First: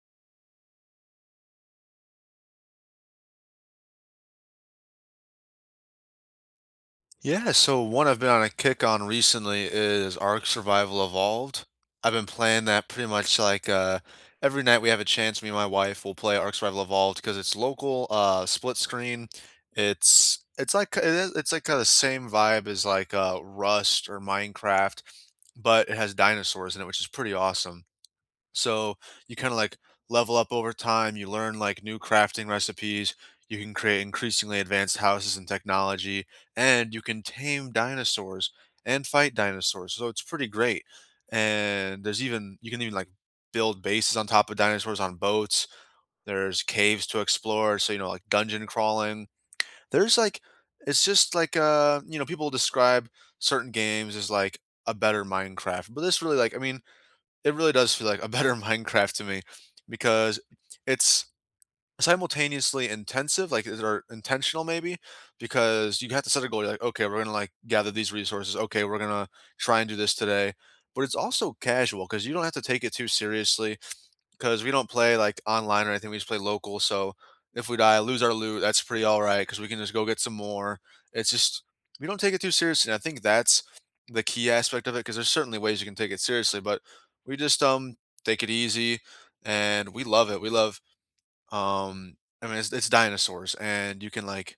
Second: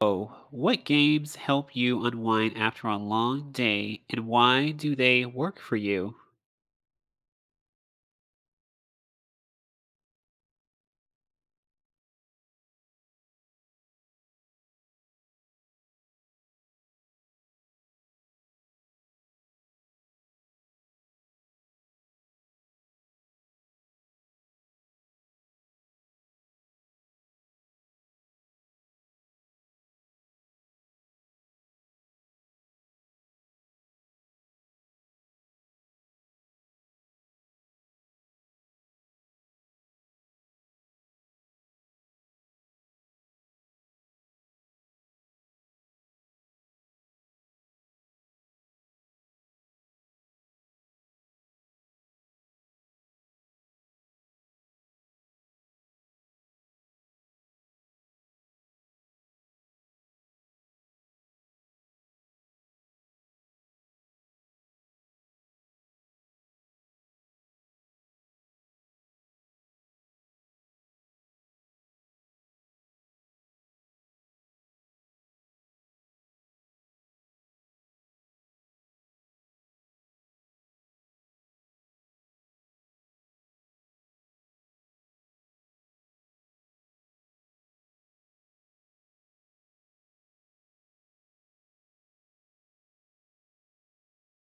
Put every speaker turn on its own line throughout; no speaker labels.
Oh, what games help you unwind after a long day and why do they work for you?
Yeah, so one I've been on a kick on recently is Ark Survival Evolved. I've been playing that pretty much every night we have a chance, me and my wife will play Ark Survival Evolved because it's local, split screen. It's like kind of the same vibe as like Rust or Minecraft, but it has dinosaurs in it, which is pretty awesome. So you kind of like level up over time. You learn like new crafting recipes. You can create increasingly advanced houses and technology, and you can tame dinosaurs and fight dinosaurs. So it's pretty great. And there's even you can even like build bases on top of dinosaurs on boats. There's caves to explore. So you know like dungeon crawling. There's like it's just like you know people describe certain games as like a better Minecraft, but this really like I mean it really does feel like a better Minecraft to me because it's simultaneously intensive, like is or intentional maybe, because you have to set a goal. You're like, okay, we're gonna like gather these resources. Okay, we're gonna try and do this today. But it's also casual because you don't have to take it too seriously because we don't play like online or anything. We just play local. So if we die, lose our loot, that's pretty all right because we can just go get some more. It's just we don't take it too seriously. And I think that's the key aspect of it because there's certainly ways you can take it seriously, but we just take it easy and we love it. We love um I mean it's dinosaurs and you can like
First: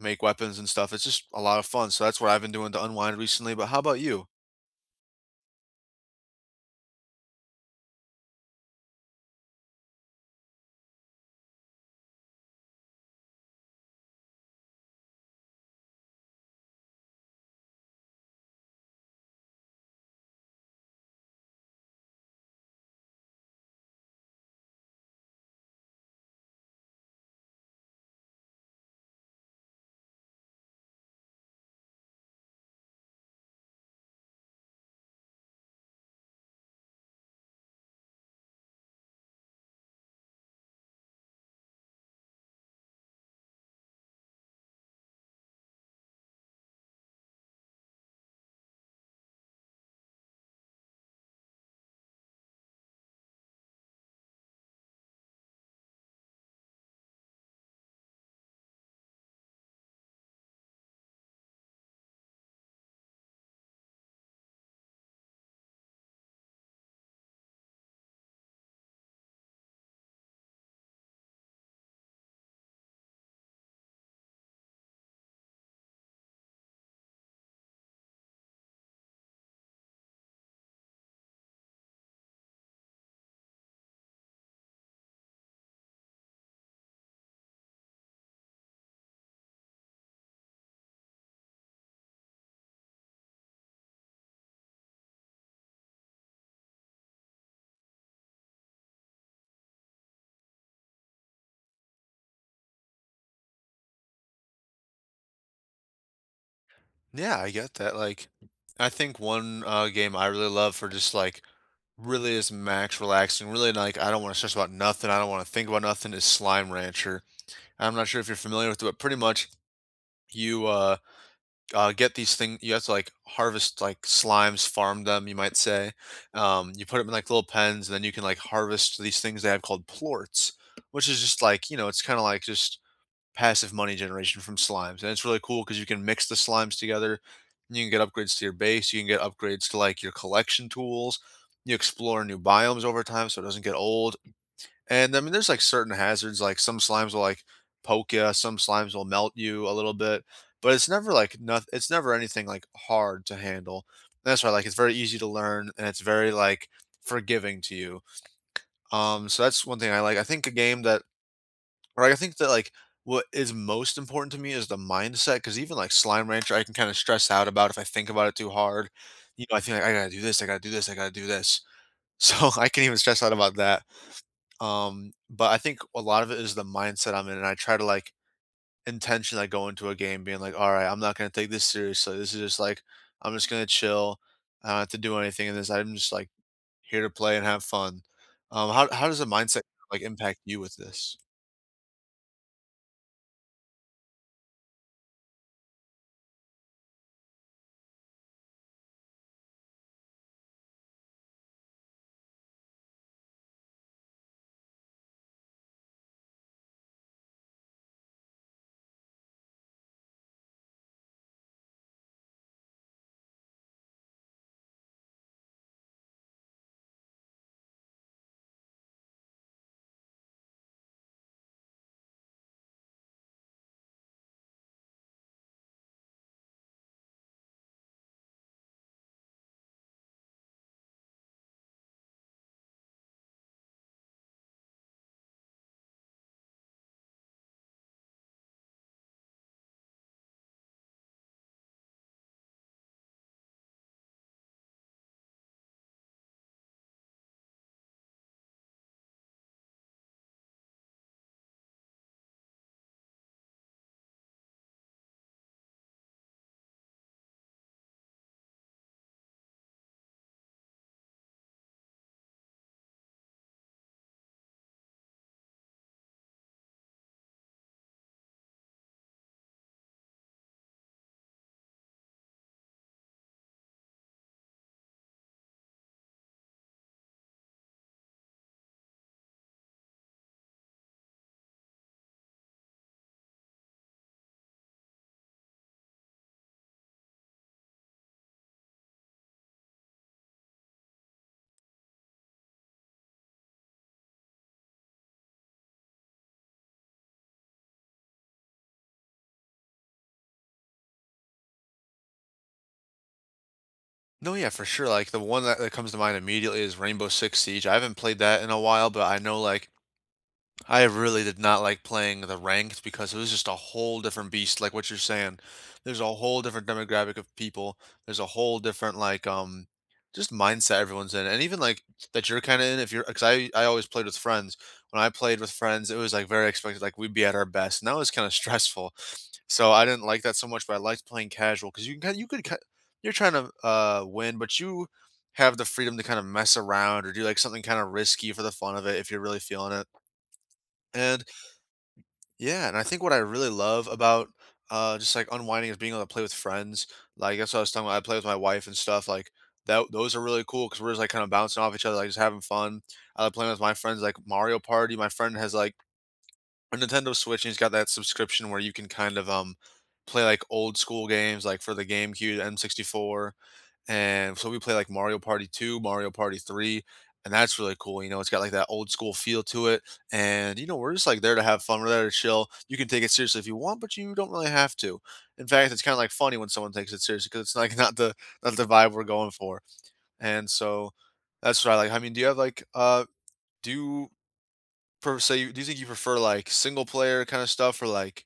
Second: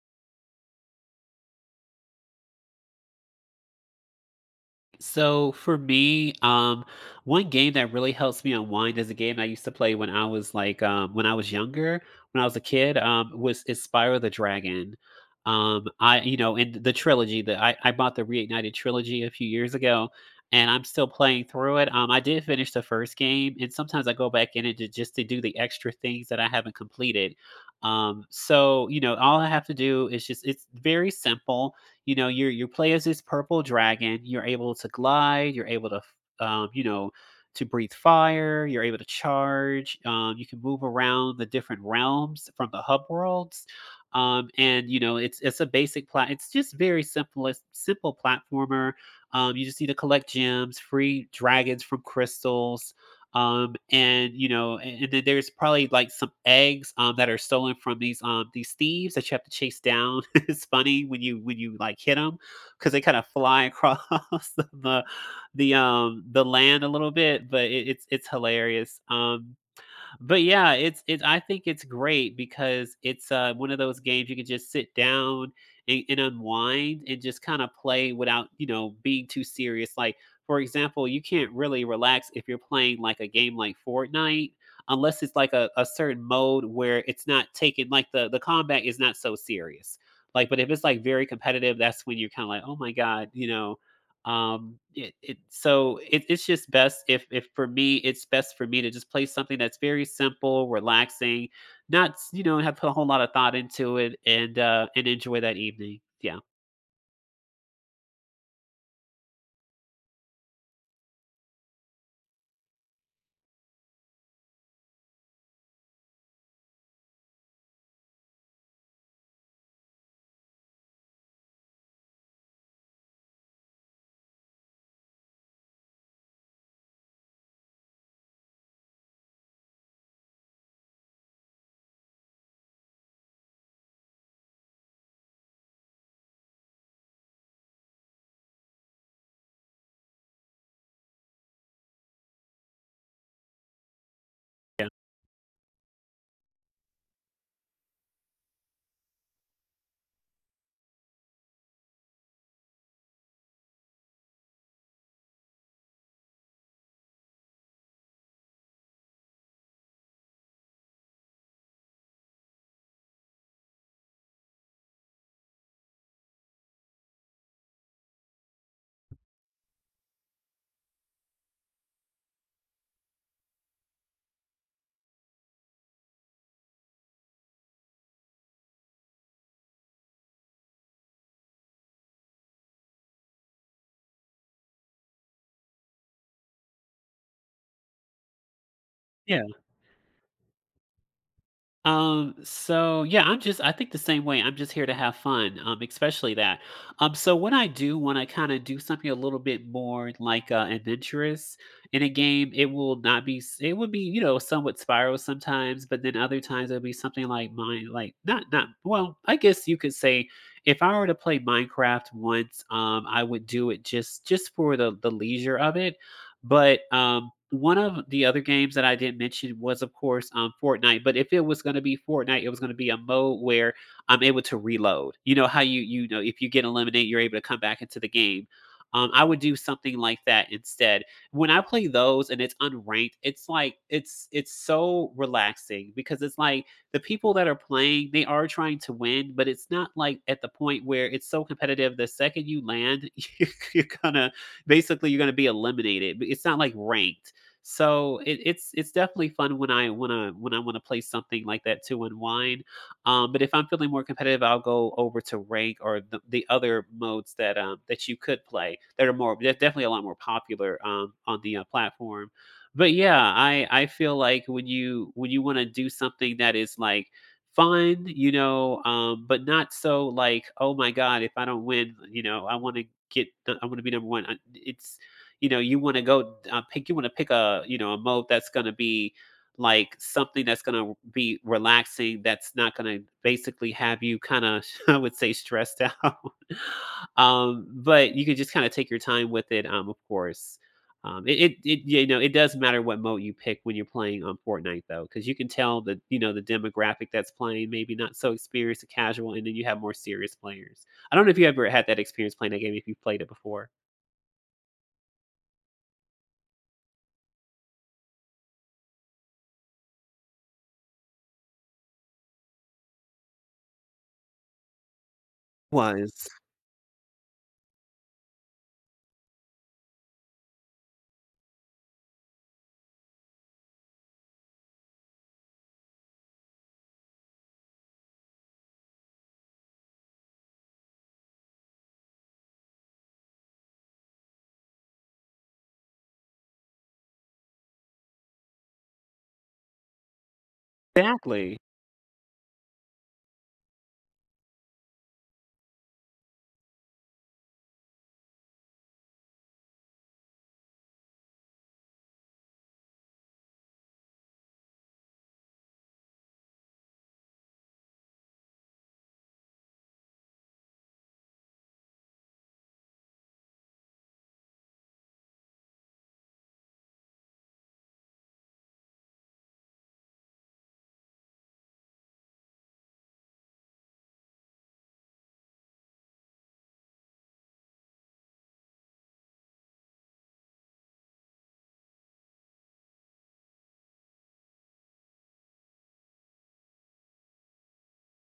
make weapons and stuff. It's just a lot of fun. So that's what I've been doing to unwind recently. But how about you?
So for me, one game that really helps me unwind is a game I used to play when I was when I was younger, when I was a kid. Was is Spyro the Dragon. I you know, in the trilogy that I bought the Reignited trilogy a few years ago, and I'm still playing through it. I did finish the first game, and sometimes I go back in it just to do the extra things that I haven't completed. So you know, all I have to do is just it's very simple. You know, you play as this purple dragon. You're able to glide, you're able to, you know, to breathe fire, you're able to charge. You can move around the different realms from the hub worlds. And you know, it's a basic plat it's just very simple platformer. You just need to collect gems, free dragons from crystals, and you know, and then there's probably like some eggs that are stolen from these thieves that you have to chase down. It's funny when you like hit them because they kind of fly across the the the land a little bit, but it's it's hilarious. But yeah, it's I think it's great because it's one of those games you can just sit down and unwind and just kind of play without, you know, being too serious. Like for example, you can't really relax if you're playing like a game like Fortnite unless it's like a certain mode where it's not taken like the combat is not so serious. Like, but if it's like very competitive, that's when you're kind of like, oh my god, you know, it, it so it's just best if for me, it's best for me to just play something that's very simple, relaxing, not s- you know, have put a whole lot of thought into it and enjoy that evening, yeah.
Yeah, I get that. Like, I think one, game I really love for just, like, really is max relaxing, really, like, I don't wanna stress about nothing, I don't wanna think about nothing, is Slime Rancher. I'm not sure if you're familiar with it, but pretty much you get these things. You have to, like, harvest, like, slimes, farm them, you might say. You put them in, like, little pens, and then you can, like, harvest these things they have called plorts, which is just like, you know, it's kinda like just passive money generation from slimes, and it's really cool because you can mix the slimes together, and you can get upgrades to your base. You can get upgrades to like your collection tools. You explore new biomes over time, so it doesn't get old. And I mean, there's like certain hazards. Like some slimes will like poke you. Some slimes will melt you a little bit, but it's never like nothing. It's never anything like hard to handle. And that's why like it's very easy to learn, and it's very like forgiving to you. So that's one thing I like. I think a game that right, I think that, like, what is most important to me is the mindset. Because even, like, Slime Rancher, I can kinda stress out about if I think about it too hard. You know, I think like, "I gotta do this, I gotta do this, I gotta do this." So, I can even stress out about that. But I think a lot of it is the mindset I'm in, and I try to, like, intentionally, like, go into a game being like, "Alright, I'm not gonna take this seriously. This is just, like I'm just gonna chill. I don't have to do anything in this. I'm just, like, here to play and have fun." How does the mindset, like, impact you with this?
So yeah, I'm just I think the same way. I'm just here to have fun. Especially that. So what I do when I kind of do something a little bit more like adventurous in a game, it will not be s- it would be, you know, somewhat spiral sometimes, but then other times it'll be something like mine, like not not well, I guess you could say if I were to play Minecraft once, I would do it just for the leisure of it. But one of the other games that I didn't mention was, of course, Fortnite, but if it was gonna be Fortnite, it was gonna be a mode where I'm able to reload. You know how you know, if you get eliminated, you're able to come back into the game. I would do something like that instead. When I play those and it's unranked, it's so relaxing because it's like the people that are playing, they are trying to win, but it's not like at the point where it's so competitive. The second you land, you're gonna basically you're going to be eliminated. But it's not like ranked. So it's definitely fun when I want to when I want to play something like that to unwind. But if I'm feeling more competitive, I'll go over to rank or the other modes that that you could play that are more, they're definitely a lot more popular on the platform. But yeah, I feel like when you want to do something that is like fine, you know, but not so like, "Oh my god, if I don't win, you know, I wanna get the I wanna be number 1." It's you know, you wanna go pick you wanna pick a, you know, a mode that's gonna be, like, something that's gonna be relaxing, that's not gonna basically have you kinda, I would say, stressed out. But you could just kinda take your time with it, of course. You know, it does matter what mode you pick when you're playing on Fortnite though, because you can tell the, you know, the demographic that's playing, maybe not so experienced, and casual, and then you have more serious players. I don't know if you ever had that experience playing that game if you played it before.
No, yeah, for sure. Like the one that comes to mind immediately is Rainbow Six Siege. I haven't played that in a while, but I know like I really did not like playing the ranked because it was just a whole different beast. Like what you're saying, there's a
Was
whole different demographic of people. There's a whole different like just mindset everyone's in, and even like that you're kind of in. If you're, because I always played with friends. When I played with friends, it was like very expected. Like we'd be at our best, and that was kind of stressful, so I didn't like that so much, but I liked playing casual because you can kind you could ki you're trying to win, but you have the freedom to kind of mess around or do like something kind of risky for the fun of it if you're really feeling it. And
exactly.
yeah, and I think what I really love about just like unwinding is being able to play with friends. Like that's what I was talking about. I play with my wife and stuff. Like that, those are really cool because we're just like kind of bouncing off each other, like just having fun. I like playing with my friends, like Mario Party. My friend has like a Nintendo Switch, and he has got that subscription where you can kind of, play, like, old school games, like, for the GameCube, the N64, and so we play, like, Mario Party 2, Mario Party 3, and that's really cool, you know, it's got, like, that old school feel to it, and, you know, we're just, like, there to have fun, we're there to chill. You can take it seriously if you want, but you don't really have to. In fact, it's kinda, like, funny when someone takes it seriously because it's, like, not the vibe we're going for, and so that's what I like. I mean, do you have, like, do you do you think you prefer, like, single player kinda stuff or, like,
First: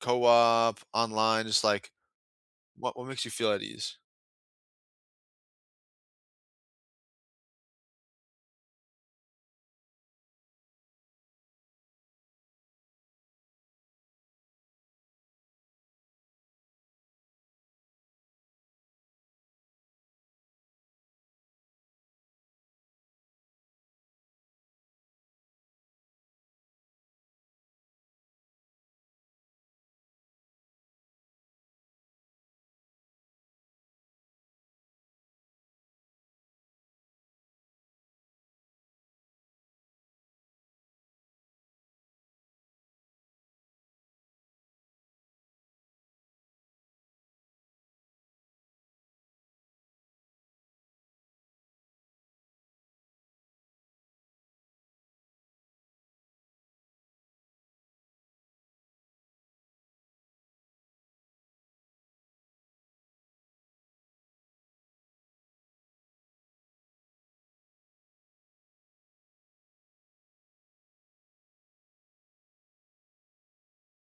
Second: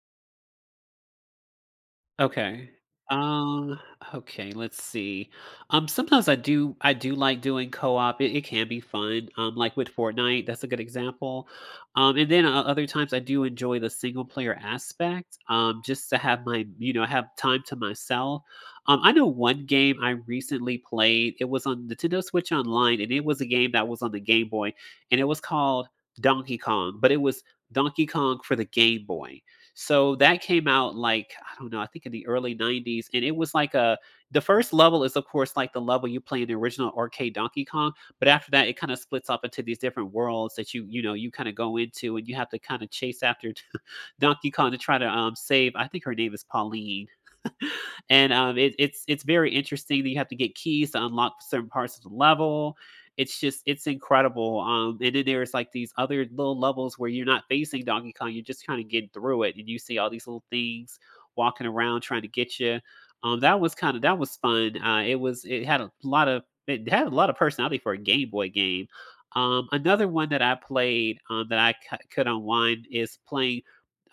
co-op, online? Just, like,
Okay.
what makes you feel at
Um,
ease?
okay, let's see. Sometimes I do like doing co-op. It can be fun. Like with Fortnite, that's a good example. And then other times I do enjoy the single player aspect. Just to have my, you know, have time to myself. I know one game I recently played. It was on Nintendo Switch Online, and it was a game that was on the Game Boy, and it was called Donkey Kong, but it was Donkey Kong for the Game Boy, so that came out like, I don't know, I think in the early 90s. And it was like a the first level is of course like the level you play in the original arcade Donkey Kong. But after that, it kind of splits up into these different worlds that you know, you kind of go into and you have to kind of chase after Donkey Kong to try to save. I think her name is Pauline. And it's very interesting that you have to get keys to unlock certain parts of the level. It's just it's incredible. And then there's like these other little levels where you're not facing Donkey Kong, you're just kind of getting through it, and you see all these little things walking around trying to get you. That was fun. It was it had a lot of personality for a Game Boy game. Another one that I played that could unwind is playing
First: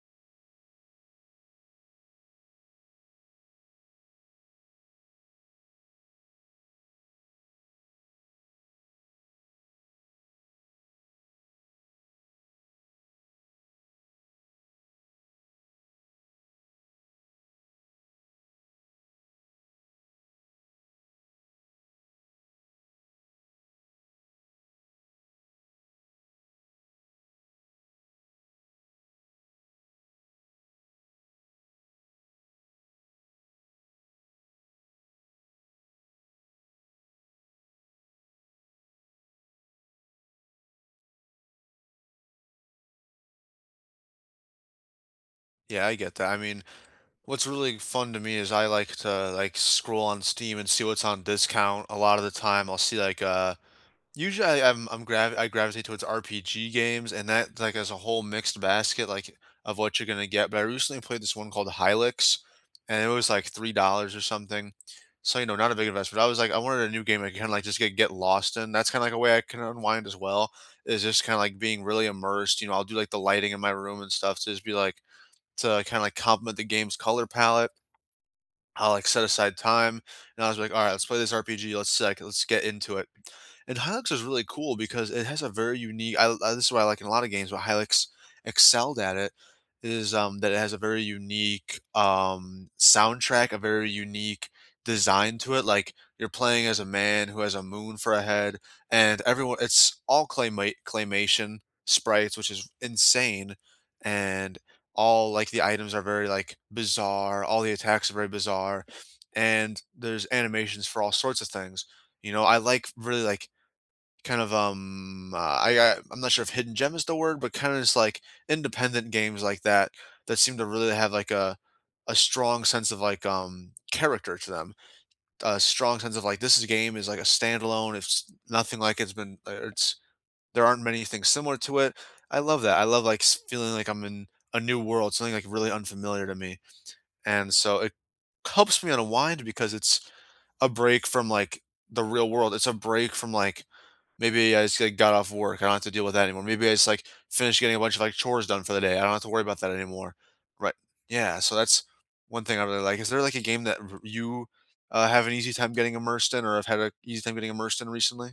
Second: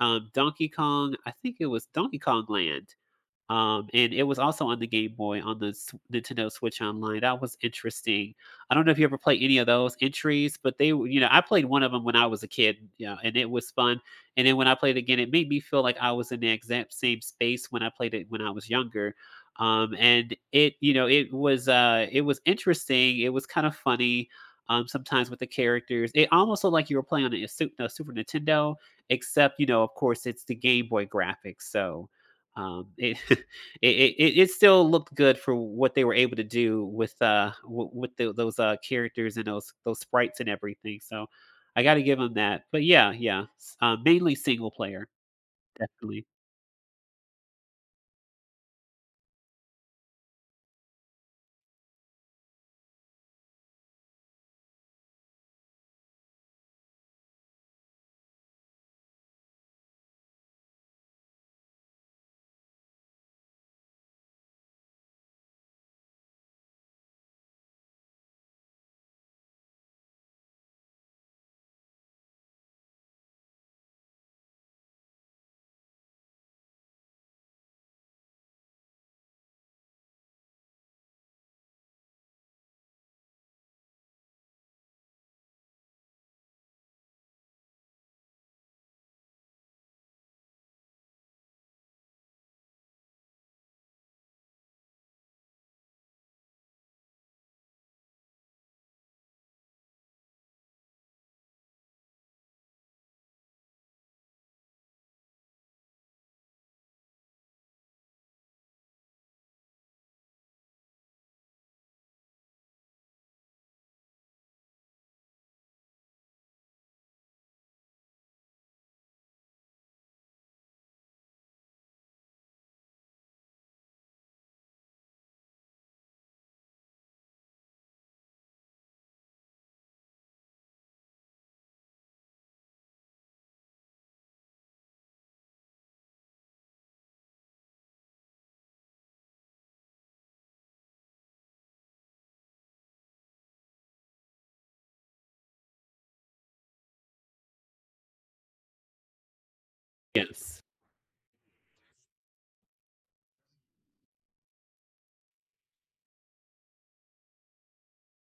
Donkey Kong. I think it was Donkey Kong Land. And it was also on the Game Boy on the S Nintendo Switch Online, that was interesting. I don't know if you ever played any of those entries, but they w you know, I played one of them when I was a kid, you know, and it was fun, and then when I played again, it made me feel like I was in the exact same space when I played it when I was younger, and it you know, it was interesting, it was kind of funny, sometimes with the characters. It almost looked like you were playing on a Su a Super Nintendo, except, you know, of course, it's the Game Boy graphics, so, it, it still looked good for what they were able to do with with those characters and those sprites and everything. So I got to give them that. But mainly single player,
Yeah, I get
definitely.
that. I mean, what's really fun to me is I like to, like, scroll on Steam and see what's on discount. A lot of the time, I'll see, like, usually I gravitate towards RPG games, and that like as a whole mixed basket like of what you're gonna get. But I recently played this one called Hylix, and it was like $3 or something. So you know, not a big investment. I was like, I wanted a new game I could kind of like just get lost in. That's kind of like a way I can unwind as well. Is just kind of like being really immersed. You know, I'll do like the lighting in my room and stuff to just be like to kind of like complement the game's color palette. I'll, like, set aside time, and I was like, "Alright, let's play this RPG, let's, like let's get into it." And Hylix is really cool because it has a very unique I this is why I like in a lot of games, but Hylix excelled at it, is, that it has a very unique, soundtrack, a very unique design to it, like, you're playing as a man who has a moon for a head, and everyone it's all claymate claymation sprites, which is insane, and all like the items are very like bizarre, all the attacks are very bizarre, and there's animations for all sorts of things. You know, I like really like kind of I'm not sure if hidden gem is the word, but kind of just like independent games like that that seem to really have like a strong sense of like character to them, a strong sense of like this game is like a standalone, it's nothing like it's been it's there aren't many things similar to it. I love that. I love, like, s feeling like I'm in a new world, something, like, really unfamiliar to me, and so it helps me unwind because it's a break from, like, the real world. It's a break from, like, maybe I just, like, got off work. I don't have to deal with that anymore. Maybe I just, like, finished getting a bunch of, like, chores done for the day. I don't have to worry about that anymore.
Yes.
Right. Yeah, so that's one thing I really like. Is there, like, a game that r you, have an easy time getting immersed in or have had an easy time getting immersed in recently?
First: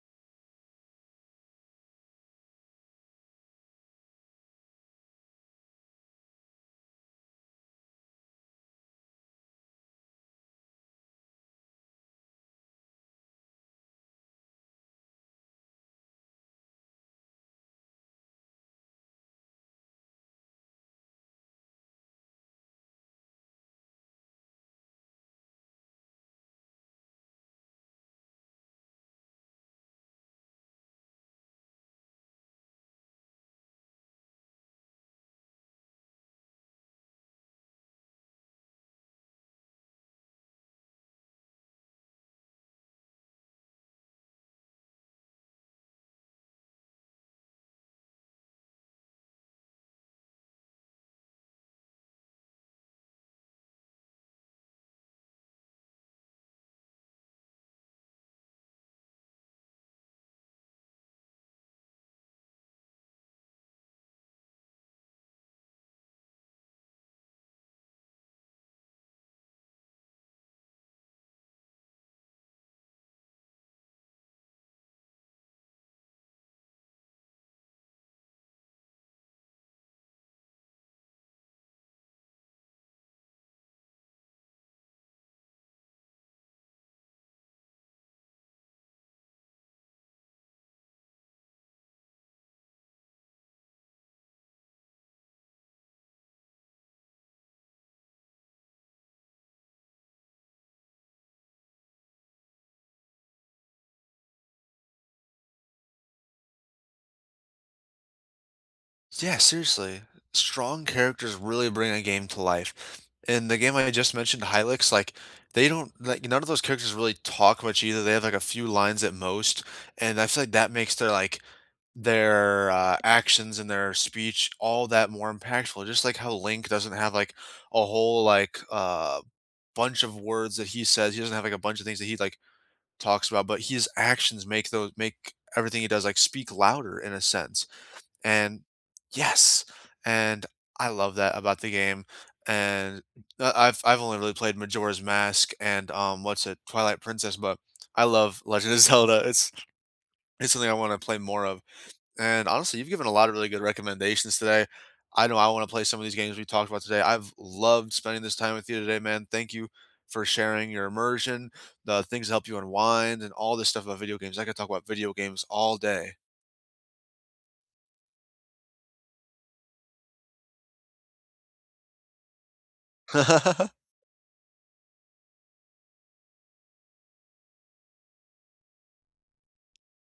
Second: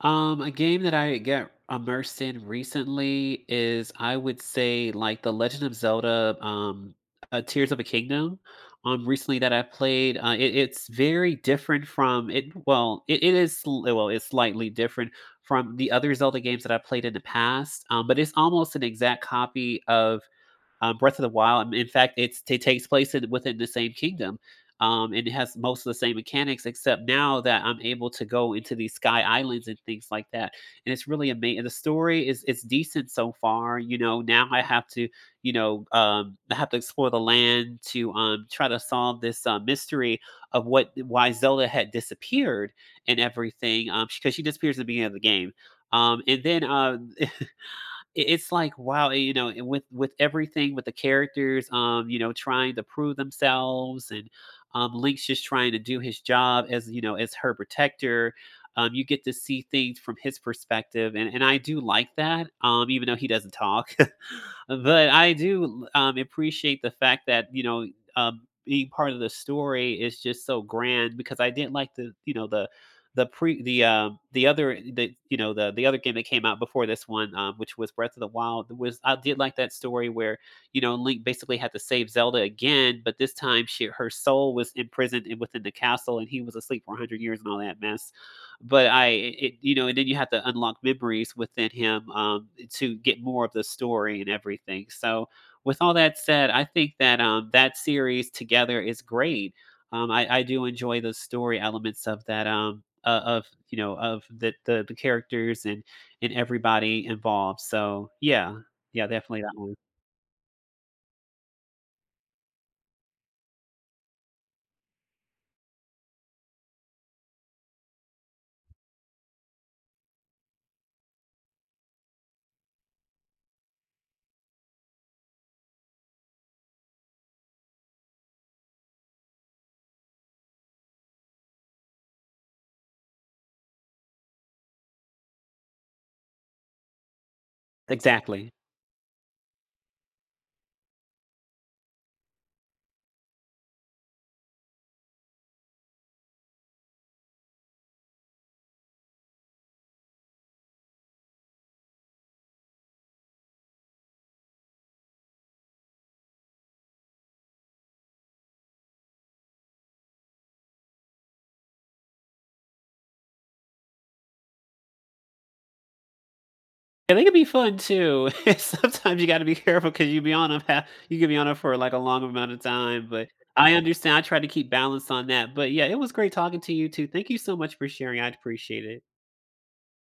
A game that I get immersed in recently is, I would say, like The Legend of Zelda, Tears of a Kingdom. Recently that I played, it's very different from it. Well, it's slightly different from the other Zelda games that I played in the past. But it's almost an exact copy of Breath of the Wild. In fact, it takes place in, within the same kingdom. And it has most of the same mechanics, except now that I'm able to go into these sky islands and things like that. And it's really amazing. The story is it's decent so far. You know, now I have to, you know, I have to explore the land to try to solve this mystery of what why Zelda had disappeared and everything, because she disappears at the beginning of the game. And then it's like wow, eh, you know, and with everything with the characters, you know, trying to prove themselves, and Link's just trying to do his job, as you know, as her protector. You get to see things from his perspective, and I do like that, even though he doesn't talk, but I do appreciate the fact that, you know, being part of the story is just so grand. Because I didn't like the, you know, the pre the other the you know, the other game that came out before this one, which was Breath of the Wild, was I did like that story where, you know, Link basically had to save Zelda again, but this time she her soul was imprisoned within the castle, and he was asleep for 100 years and all that mess. But I it, you know, and then you have to unlock memories within him, to get more of the story and everything. So, with all that said, I think that, that series together is great. I do enjoy the story elements of that, o of, you know, of the the characters and everybody involved. So, yeah. Yeah,
Yeah,
definitely that one.
seriously. Strong characters really bring a game to life. In the game I just mentioned, Hylix, like they don't like none of those characters really talk much either. They have like a few lines at most, and I feel like that makes their like their actions and their speech all that more impactful. Just like how Link doesn't have like a whole like bunch of words that he says. He doesn't have like a bunch of things that he like talks about, but his actions make those make everything he does like speak louder in a sense.
Exactly.
And yes, and I love that about the game. And I've only really played Majora's Mask and what's it Twilight Princess, but I love Legend of Zelda. It's something I want to play more of. And honestly, you've given a lot of really good recommendations today. I know I want to play some of these games we talked about today. I've loved spending this time with you today, man. Thank you for sharing your immersion, the things that help you unwind, and all this stuff about video games. I could talk about video games all day.
Yeah, they could be fun too. Sometimes you gotta be careful because you can be on them for, like, a long amount of time, but I understand, I try to keep balance on that. But yeah, it was great talking to you too. Thank you so much for sharing, I appreciate it.